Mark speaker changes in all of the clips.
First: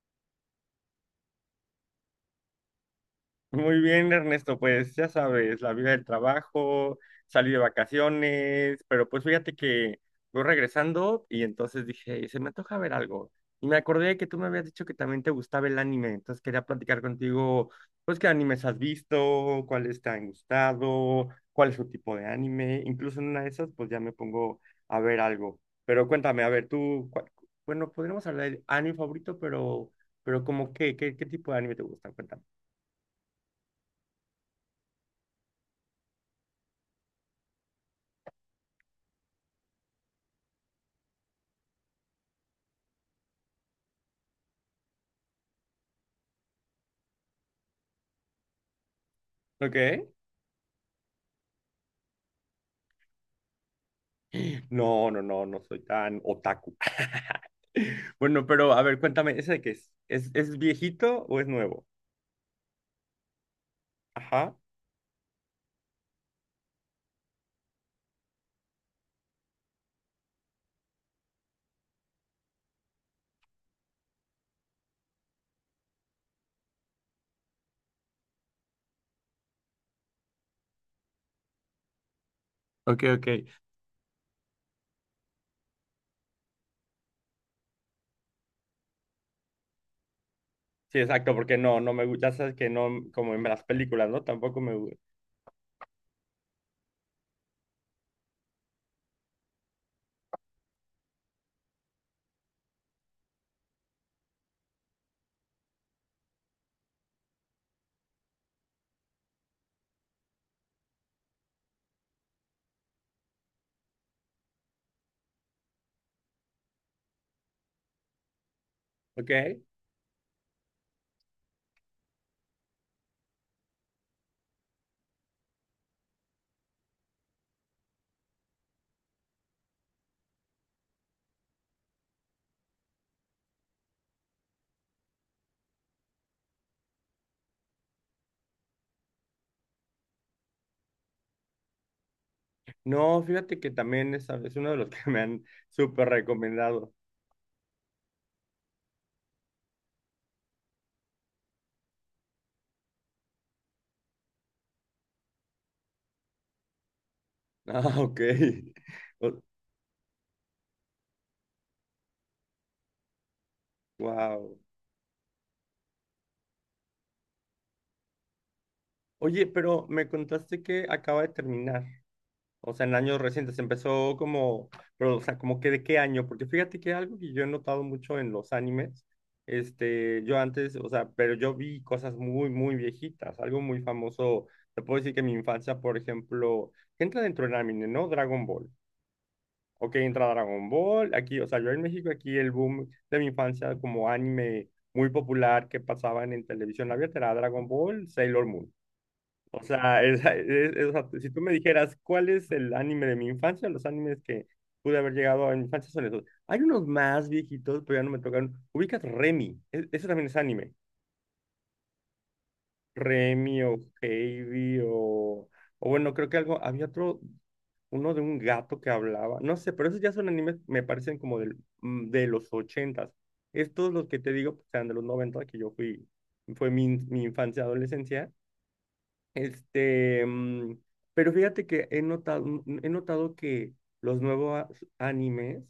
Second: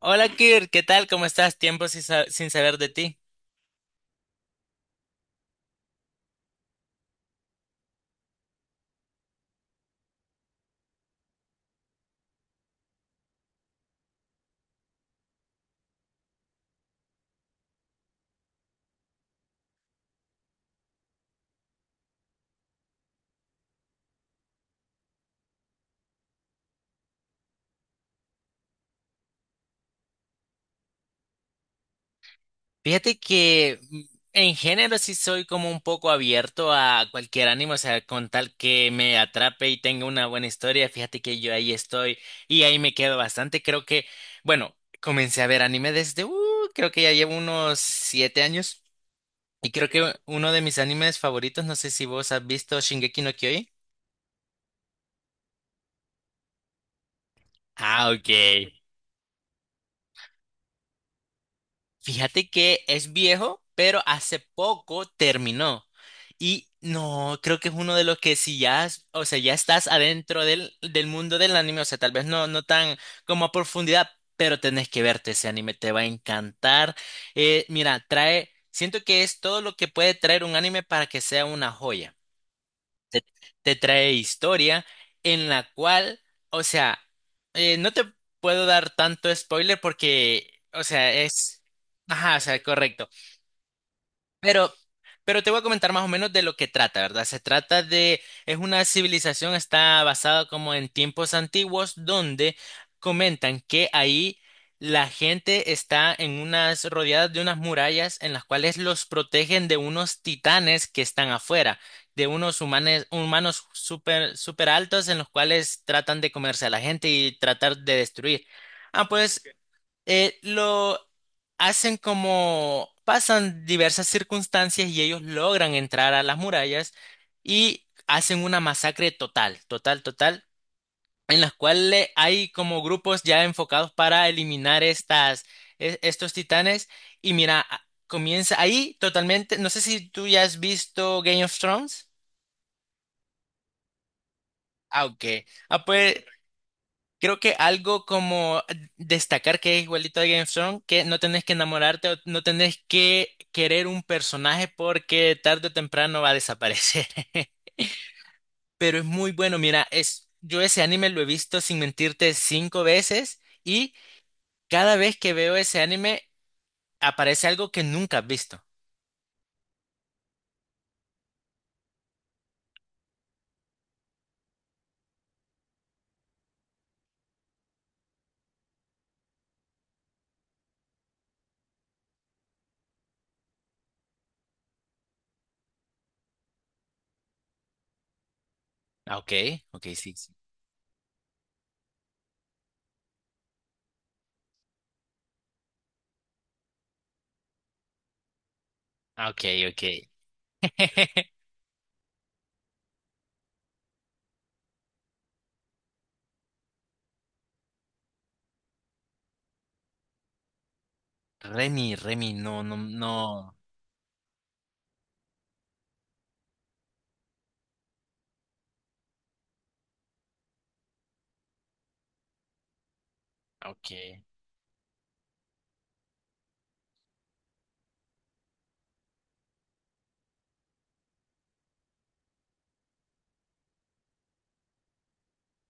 Speaker 1: Hola Kirk, ¿qué tal? ¿Cómo estás? Tiempo sin saber de ti.
Speaker 2: Muy bien, Ernesto, pues ya sabes, la vida del trabajo, salí de vacaciones, pero pues fíjate que voy regresando y entonces dije, se me antoja ver algo. Y me acordé que tú me habías dicho que también te gustaba el anime, entonces quería platicar contigo, pues qué animes has visto, cuáles te han gustado, cuál es tu tipo de anime, incluso en una de esas pues ya me pongo a ver algo. Pero cuéntame, a ver, tú, bueno, podríamos hablar del anime favorito, pero como qué, qué tipo de anime te gusta, cuéntame.
Speaker 1: Fíjate que mm, en género sí soy como un poco abierto a cualquier ánimo, o sea, con tal que me atrape y tenga una buena historia, fíjate que yo ahí estoy y ahí me quedo bastante. Creo que, bueno, comencé a ver anime desde, creo que ya llevo unos 7 años y creo
Speaker 2: ¿Ok?
Speaker 1: que uno de mis animes favoritos, no sé si vos has visto Shingeki no Kyojin.
Speaker 2: No, no soy tan otaku.
Speaker 1: Ah, ok.
Speaker 2: Bueno, pero a ver, cuéntame, ¿ese de qué es? Es viejito o es nuevo?
Speaker 1: Fíjate que es viejo, pero hace
Speaker 2: Ajá.
Speaker 1: poco terminó. Y no, creo que es uno de los que si ya, o sea, ya estás adentro del mundo del anime, o sea, tal vez no, no tan como a profundidad, pero tenés que verte ese anime, te va a encantar. Mira, trae, siento que es todo lo que puede traer un anime para que sea una joya
Speaker 2: Ok,
Speaker 1: te,
Speaker 2: ok.
Speaker 1: te trae historia en la cual, o sea, no te puedo dar tanto spoiler porque, o
Speaker 2: Sí,
Speaker 1: sea,
Speaker 2: exacto, porque
Speaker 1: es...
Speaker 2: no, no me gusta,
Speaker 1: Ajá,
Speaker 2: ya
Speaker 1: o
Speaker 2: sabes
Speaker 1: sea,
Speaker 2: que no,
Speaker 1: correcto.
Speaker 2: como en las películas, ¿no? Tampoco
Speaker 1: Pero,
Speaker 2: me gusta.
Speaker 1: pero te voy a comentar más o menos de lo que trata, ¿verdad? Se trata de, es una civilización, está basada como en tiempos antiguos, donde comentan que ahí la gente está en unas, rodeadas de unas murallas en las cuales los protegen de unos titanes que están afuera, de unos humanes, humanos súper, súper altos en los cuales tratan de comerse a la gente y tratar de destruir. Ah, pues
Speaker 2: Ok.
Speaker 1: lo hacen como pasan diversas circunstancias y ellos logran entrar a las murallas y hacen una masacre total, total, total, en las cuales hay como grupos ya enfocados para eliminar estas, estos titanes y mira, comienza ahí totalmente, no sé si tú ya has visto Game of Thrones.
Speaker 2: No, fíjate que también es uno de los
Speaker 1: Ah,
Speaker 2: que me
Speaker 1: ok.
Speaker 2: han
Speaker 1: Ah,
Speaker 2: súper
Speaker 1: pues
Speaker 2: recomendado.
Speaker 1: creo que algo como destacar que es igualito a Game of Thrones, que no tenés que enamorarte o no tenés que querer un personaje porque tarde o temprano va a desaparecer.
Speaker 2: Ah, ok.
Speaker 1: Pero es muy bueno, mira, es, yo ese anime lo he visto sin mentirte cinco veces y
Speaker 2: Wow.
Speaker 1: cada vez que veo ese anime aparece algo que nunca has visto.
Speaker 2: Oye, pero me contaste que acaba de terminar. O sea, en años recientes empezó como, pero, o sea, como que de qué año, porque fíjate que algo que yo he notado mucho en los animes, este, yo antes, o sea, pero yo vi cosas muy viejitas, algo muy famoso, te puedo decir que mi infancia, por ejemplo, que entra dentro del anime, ¿no? Dragon Ball.
Speaker 1: Ah, ok, ok,
Speaker 2: Ok,
Speaker 1: sí,
Speaker 2: entra
Speaker 1: sí.
Speaker 2: Dragon Ball, aquí, o sea, yo en México, aquí el boom de mi infancia como anime muy popular que pasaban en televisión abierta era Dragon Ball, Sailor Moon.
Speaker 1: Ah, ok,
Speaker 2: O
Speaker 1: ok.
Speaker 2: sea, o sea, si tú me dijeras cuál es el anime de mi infancia, los animes que pude haber llegado a mi infancia son esos. Hay unos más viejitos, pero ya no me tocaron. Ubicas Remy, eso también es anime.
Speaker 1: Remy, Remy, no, no, no.
Speaker 2: Remy o Heidi o bueno, creo que algo, había otro, uno de un gato que hablaba, no sé, pero esos ya son animes, me parecen como del, de los ochentas. Estos los que
Speaker 1: Ok.
Speaker 2: te digo, pues, eran de los noventa, que yo fui, fue mi, mi infancia, adolescencia. Este, pero fíjate que he notado, he notado que los nuevos animes,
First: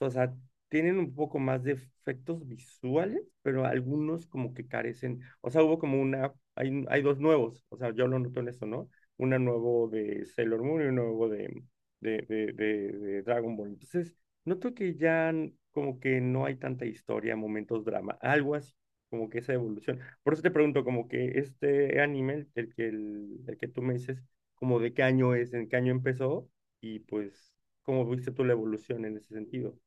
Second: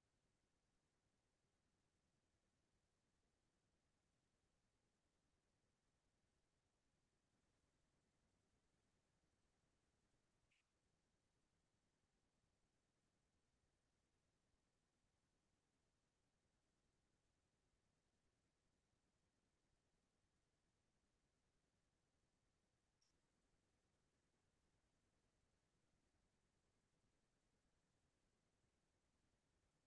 Speaker 2: o sea, tienen un poco más de efectos visuales, pero algunos como que carecen. O sea, hubo como una, hay dos nuevos, o sea, yo lo noto en eso, ¿no? Una nuevo de Sailor Moon y un nuevo de, de Dragon Ball. Entonces, noto que ya como que no hay tanta historia, momentos, drama, algo así, como que esa evolución. Por eso te pregunto, como que este anime, el que, el que tú me dices, como de qué año es, en qué año empezó, y pues, ¿cómo viste tú la evolución en ese sentido?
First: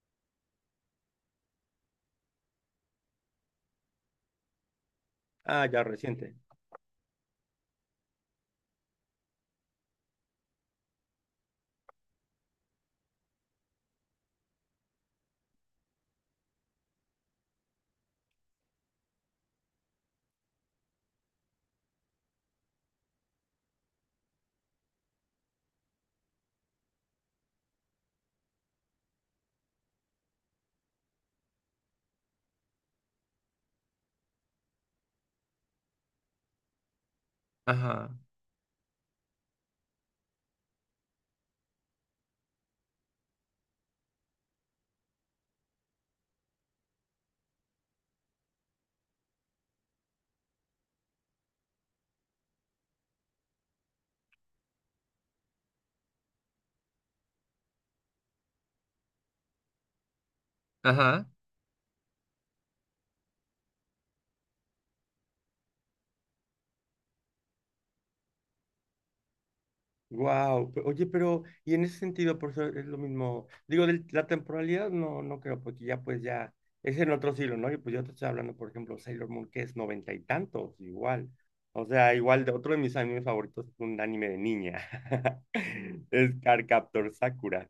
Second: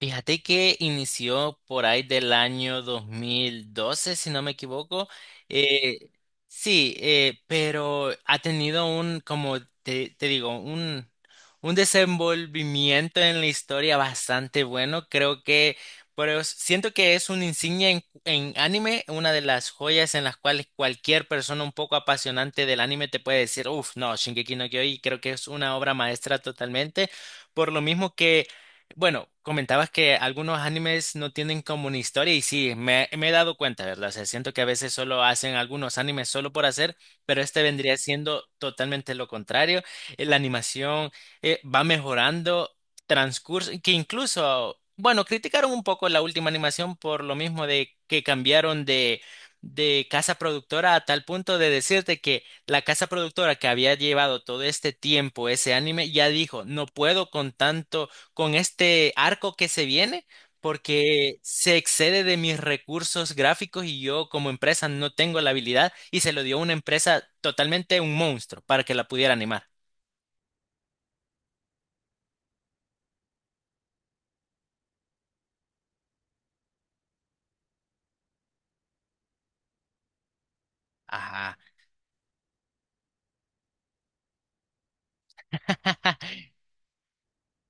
Speaker 1: Fíjate que inició por ahí del año 2012, si no me equivoco.
Speaker 2: Ah, ya
Speaker 1: Eh,
Speaker 2: reciente.
Speaker 1: sí, pero ha tenido como te digo, un desenvolvimiento en la historia bastante bueno. Creo que, pero siento que es una insignia en anime, una de las joyas en las cuales cualquier persona un poco apasionante del anime te puede decir, uff, no, Shingeki no Kyojin, creo que es una obra maestra totalmente. Por lo mismo que bueno, comentabas que algunos animes no tienen como una historia y sí, me he dado cuenta, ¿verdad? O sea, siento que a veces solo hacen algunos animes solo por hacer, pero este vendría
Speaker 2: Ajá,
Speaker 1: siendo totalmente lo contrario. La animación va mejorando transcurso, que incluso, bueno, criticaron un poco la última animación por lo mismo de que cambiaron de casa productora a tal punto de decirte que la casa productora que había llevado todo este tiempo ese anime ya dijo, no puedo con tanto con este arco que se viene
Speaker 2: ajá.
Speaker 1: porque se excede de mis recursos gráficos y yo como empresa no tengo la habilidad y se lo dio una empresa totalmente un monstruo para que la pudiera animar.
Speaker 2: Wow, oye, pero y en ese sentido, por eso es lo mismo. Digo, de la temporalidad no, no creo, porque ya pues ya es en otro siglo, ¿no? Y pues yo te estoy hablando, por ejemplo, Sailor Moon, que es noventa y tantos, igual.
Speaker 1: Ajá.
Speaker 2: O sea, igual de otro de mis animes favoritos es un anime de niña. Es Cardcaptor Sakura.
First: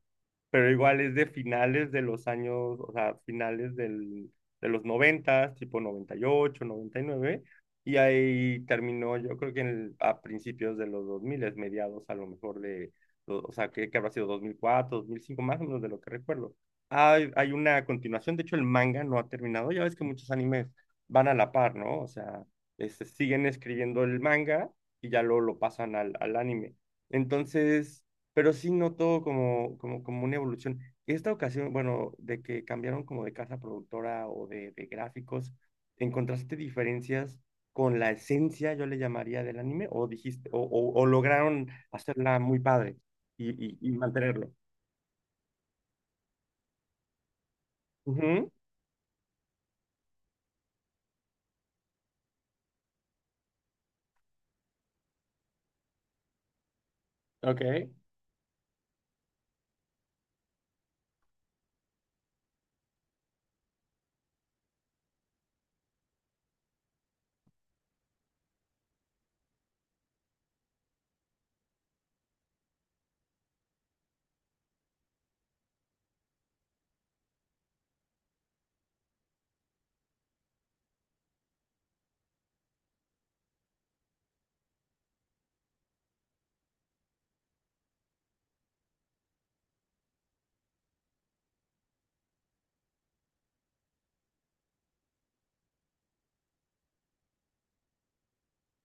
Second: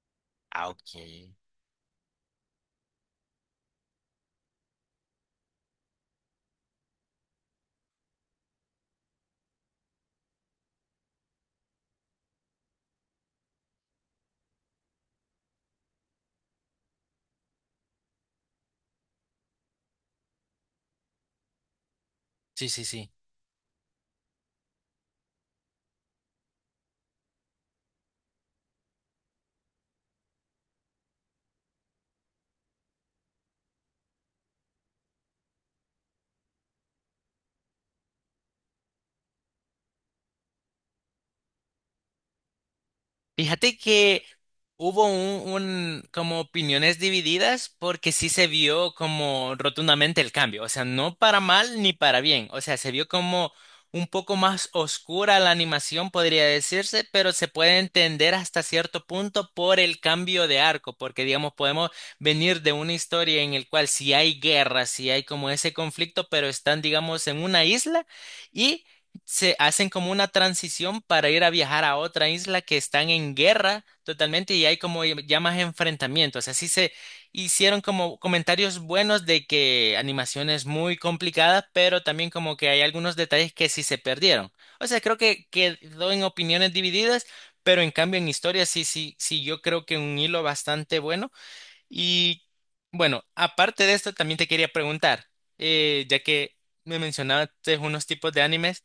Speaker 1: Ah,
Speaker 2: Pero
Speaker 1: ok.
Speaker 2: igual es de finales de los años, o sea, finales del, de los noventa, tipo noventa noventa y ocho, noventa y nueve. Y ahí terminó, yo creo que en a principios de los 2000, mediados a lo mejor de, o sea, que habrá sido dos mil cuatro dos mil cinco más o menos de lo que recuerdo. Hay una continuación, de hecho el manga no ha terminado, ya ves que muchos animes van a la par, ¿no? O sea,
Speaker 1: Sí, sí,
Speaker 2: este,
Speaker 1: sí.
Speaker 2: siguen escribiendo el manga y ya luego lo pasan al anime. Entonces, pero sí noto como una evolución. Esta ocasión, bueno, de que cambiaron como de casa productora o de gráficos, ¿encontraste diferencias? Con la esencia, yo le llamaría, del anime, o dijiste, o lograron hacerla muy padre y,
Speaker 1: Fíjate
Speaker 2: y
Speaker 1: que
Speaker 2: mantenerlo.
Speaker 1: hubo como opiniones divididas porque sí se
Speaker 2: Ujú,
Speaker 1: vio como rotundamente el cambio, o sea, no para mal ni para bien, o sea, se vio como un poco más oscura la animación, podría decirse, pero se
Speaker 2: ok,
Speaker 1: puede entender hasta cierto punto por el cambio de arco, porque digamos, podemos venir de una historia en el cual si hay guerra, si hay como ese conflicto, pero están, digamos, en una isla. Y se hacen como una transición para ir a viajar a otra isla que están en guerra totalmente y hay como ya más enfrentamientos. Así se hicieron como comentarios buenos de que animación es muy complicada, pero también como que hay algunos detalles que sí se perdieron. O sea, creo que quedó en opiniones divididas, pero en cambio en historia sí, sí, sí, yo creo que un hilo bastante bueno. Y bueno, aparte de esto, también te quería preguntar, ya que me mencionaste unos tipos de animes.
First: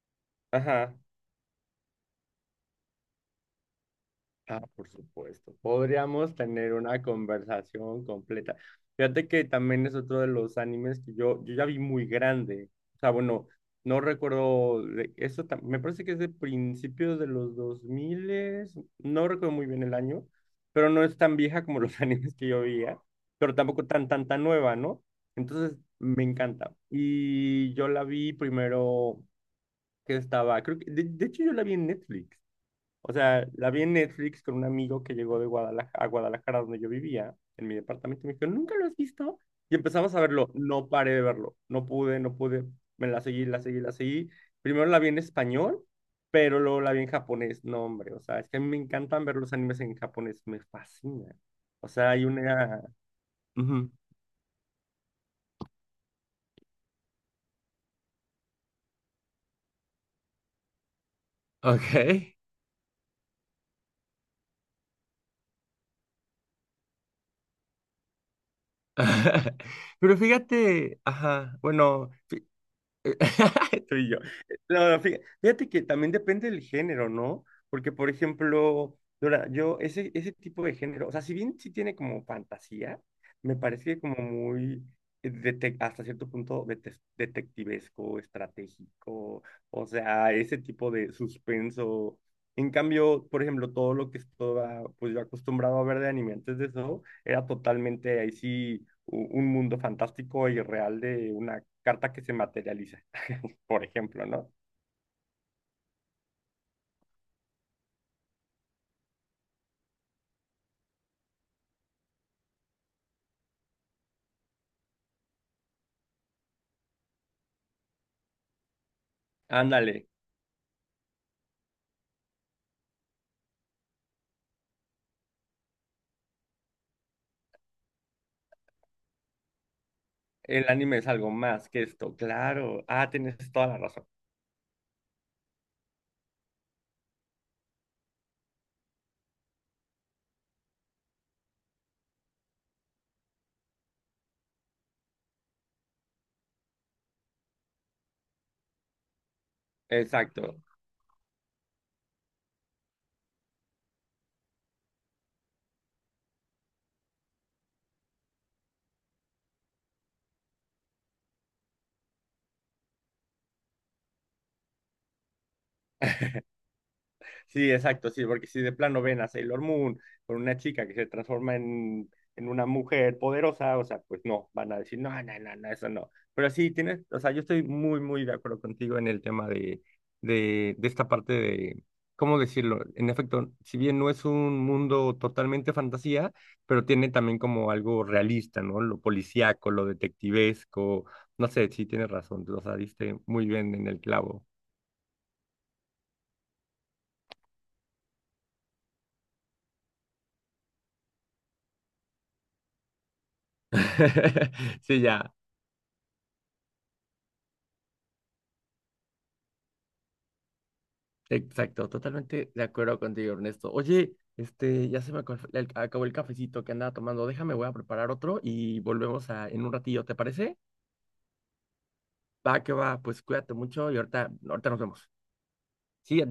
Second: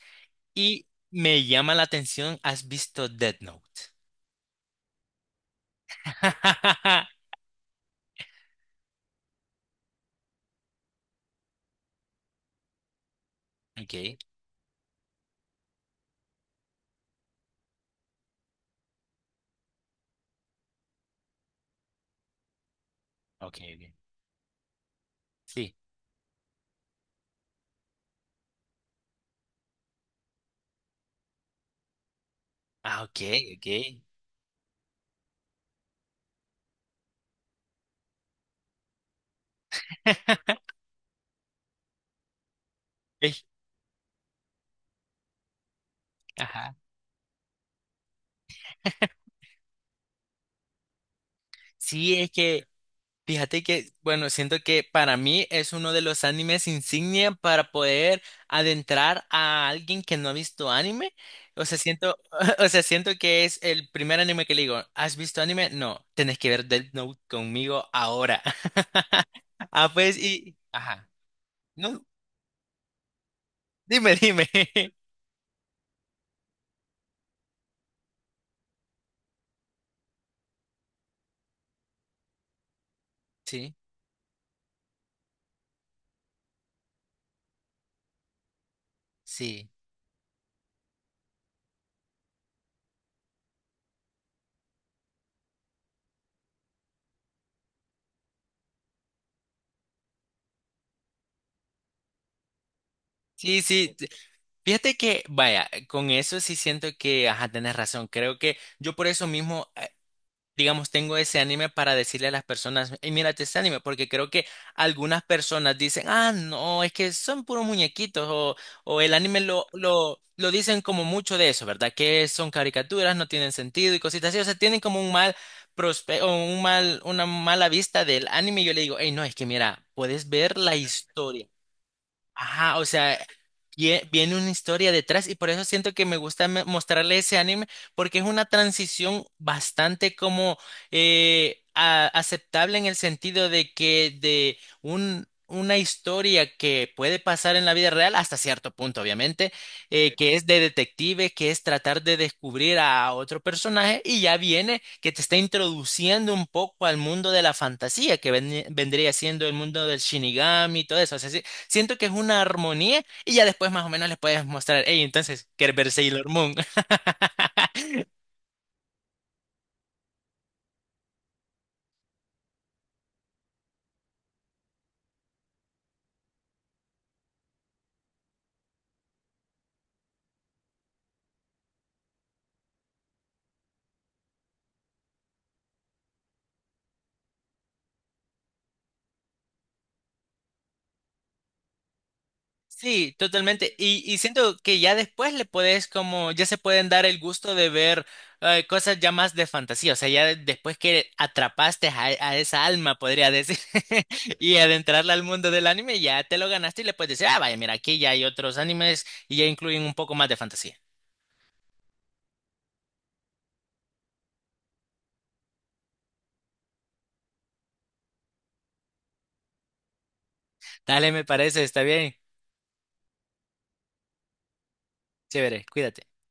Speaker 1: Y
Speaker 2: ajá.
Speaker 1: me llama la atención, ¿has visto Death Note?
Speaker 2: Ah, por supuesto. Podríamos tener una conversación completa. Fíjate que también es otro de los animes que yo ya vi muy grande. O sea, bueno, no
Speaker 1: Okay,
Speaker 2: recuerdo, eso me parece que es de principios de los 2000, no recuerdo muy bien el año, pero no es tan vieja como los animes que yo veía, pero
Speaker 1: okay,
Speaker 2: tampoco
Speaker 1: okay.
Speaker 2: tan nueva, ¿no?
Speaker 1: Sí.
Speaker 2: Entonces, me encanta. Y yo la vi primero que estaba, creo que, de hecho yo la vi en Netflix.
Speaker 1: Ah,
Speaker 2: O sea,
Speaker 1: okay,
Speaker 2: la vi en
Speaker 1: okay.
Speaker 2: Netflix con un amigo que llegó de Guadalajara, a Guadalajara, donde yo vivía, en mi departamento. Y me dijo, ¿nunca lo has visto? Y empezamos a verlo. No paré de verlo. No pude. Me la
Speaker 1: Ey,
Speaker 2: seguí, la seguí, la seguí. Primero la vi en español, pero
Speaker 1: ajá.
Speaker 2: luego la vi en japonés. No, hombre, o sea, es que a mí me encantan ver los animes en japonés. Me fascina. O sea,
Speaker 1: Sí,
Speaker 2: hay
Speaker 1: es que
Speaker 2: una...
Speaker 1: fíjate
Speaker 2: Ujú.
Speaker 1: que, bueno, siento que para mí es uno de los animes insignia para poder adentrar a alguien que no ha visto anime. O sea, siento,
Speaker 2: Ok.
Speaker 1: o sea, siento que es el primer anime que le digo, ¿has visto anime? No, tenés que ver Death Note conmigo ahora. Ah, pues,
Speaker 2: Pero
Speaker 1: y,
Speaker 2: fíjate,
Speaker 1: ajá.
Speaker 2: ajá,
Speaker 1: No.
Speaker 2: bueno. Tú y
Speaker 1: Dime,
Speaker 2: yo.
Speaker 1: dime.
Speaker 2: No, no, fíjate que también depende del género, ¿no? Porque, por ejemplo, Dora, yo, ese tipo de género, o sea, si bien sí tiene como fantasía, me
Speaker 1: Sí,
Speaker 2: parece como muy, hasta cierto punto, detectivesco, estratégico,
Speaker 1: sí.
Speaker 2: o sea, ese tipo de suspenso. En cambio, por ejemplo, todo lo que estaba, pues yo acostumbrado a ver de anime antes de eso, era totalmente ahí sí un mundo fantástico y real de una carta que se materializa,
Speaker 1: Sí,
Speaker 2: por
Speaker 1: sí. t-
Speaker 2: ejemplo, ¿no?
Speaker 1: Fíjate que, vaya, con eso sí siento que, ajá, tenés razón. Creo que yo por eso mismo, digamos, tengo ese anime para decirle a las personas, hey, mírate este anime, porque creo que algunas personas dicen, ah, no, es que son puros muñequitos, o el anime
Speaker 2: Ándale,
Speaker 1: lo dicen como mucho de eso, ¿verdad? Que son caricaturas, no tienen sentido y cositas así. O sea, tienen como un mal o un mal, una mala vista del anime, y yo le digo, hey, no, es que mira, puedes ver
Speaker 2: el
Speaker 1: la
Speaker 2: anime es algo
Speaker 1: historia.
Speaker 2: más que esto,
Speaker 1: Ajá, o
Speaker 2: claro. Ah,
Speaker 1: sea,
Speaker 2: tienes toda la razón.
Speaker 1: viene una historia detrás y por eso siento que me gusta mostrarle ese anime porque es una transición bastante como aceptable en el sentido de que de un, una historia que puede pasar en la vida real hasta cierto punto, obviamente, que es de
Speaker 2: Exacto.
Speaker 1: detective, que es tratar de descubrir a otro personaje y ya viene que te está introduciendo un poco al mundo de la fantasía que vendría siendo el mundo del Shinigami y todo eso. O sea, sí, siento que es una armonía y ya después más o menos les puedes mostrar, hey, entonces, ¿quieres ver Sailor Moon?
Speaker 2: Sí, exacto, sí, porque si de plano ven a Sailor Moon con una chica que se transforma en una mujer poderosa, o sea, pues no, van a decir, no, no, no, no, eso no. Pero sí, tienes, o sea, yo estoy muy de acuerdo contigo en el tema de, de esta parte de, ¿cómo decirlo? En efecto, si bien no es un mundo totalmente fantasía, pero tiene también como algo realista, ¿no? Lo policíaco, lo detectivesco, no sé, sí, tienes razón, o sea,
Speaker 1: Sí,
Speaker 2: diste muy
Speaker 1: totalmente.
Speaker 2: bien en el
Speaker 1: Y
Speaker 2: clavo.
Speaker 1: siento que ya después le puedes como, ya se pueden dar el gusto de ver cosas ya más de fantasía. O sea, ya después que atrapaste a esa alma, podría decir, y
Speaker 2: Sí,
Speaker 1: adentrarla al
Speaker 2: ya.
Speaker 1: mundo del anime, ya te lo ganaste y le puedes decir, ah, vaya, mira, aquí ya hay otros animes y ya incluyen un poco más de fantasía.
Speaker 2: Exacto, totalmente de acuerdo contigo, Ernesto. Oye, este, ya se me acabó el cafecito que andaba tomando. Déjame, voy a preparar otro y volvemos a, en un ratillo, ¿te parece?
Speaker 1: Dale, me parece, está bien.
Speaker 2: Va, que va, pues cuídate mucho y ahorita nos vemos.
Speaker 1: Chévere, cuídate.
Speaker 2: Sí, adiós.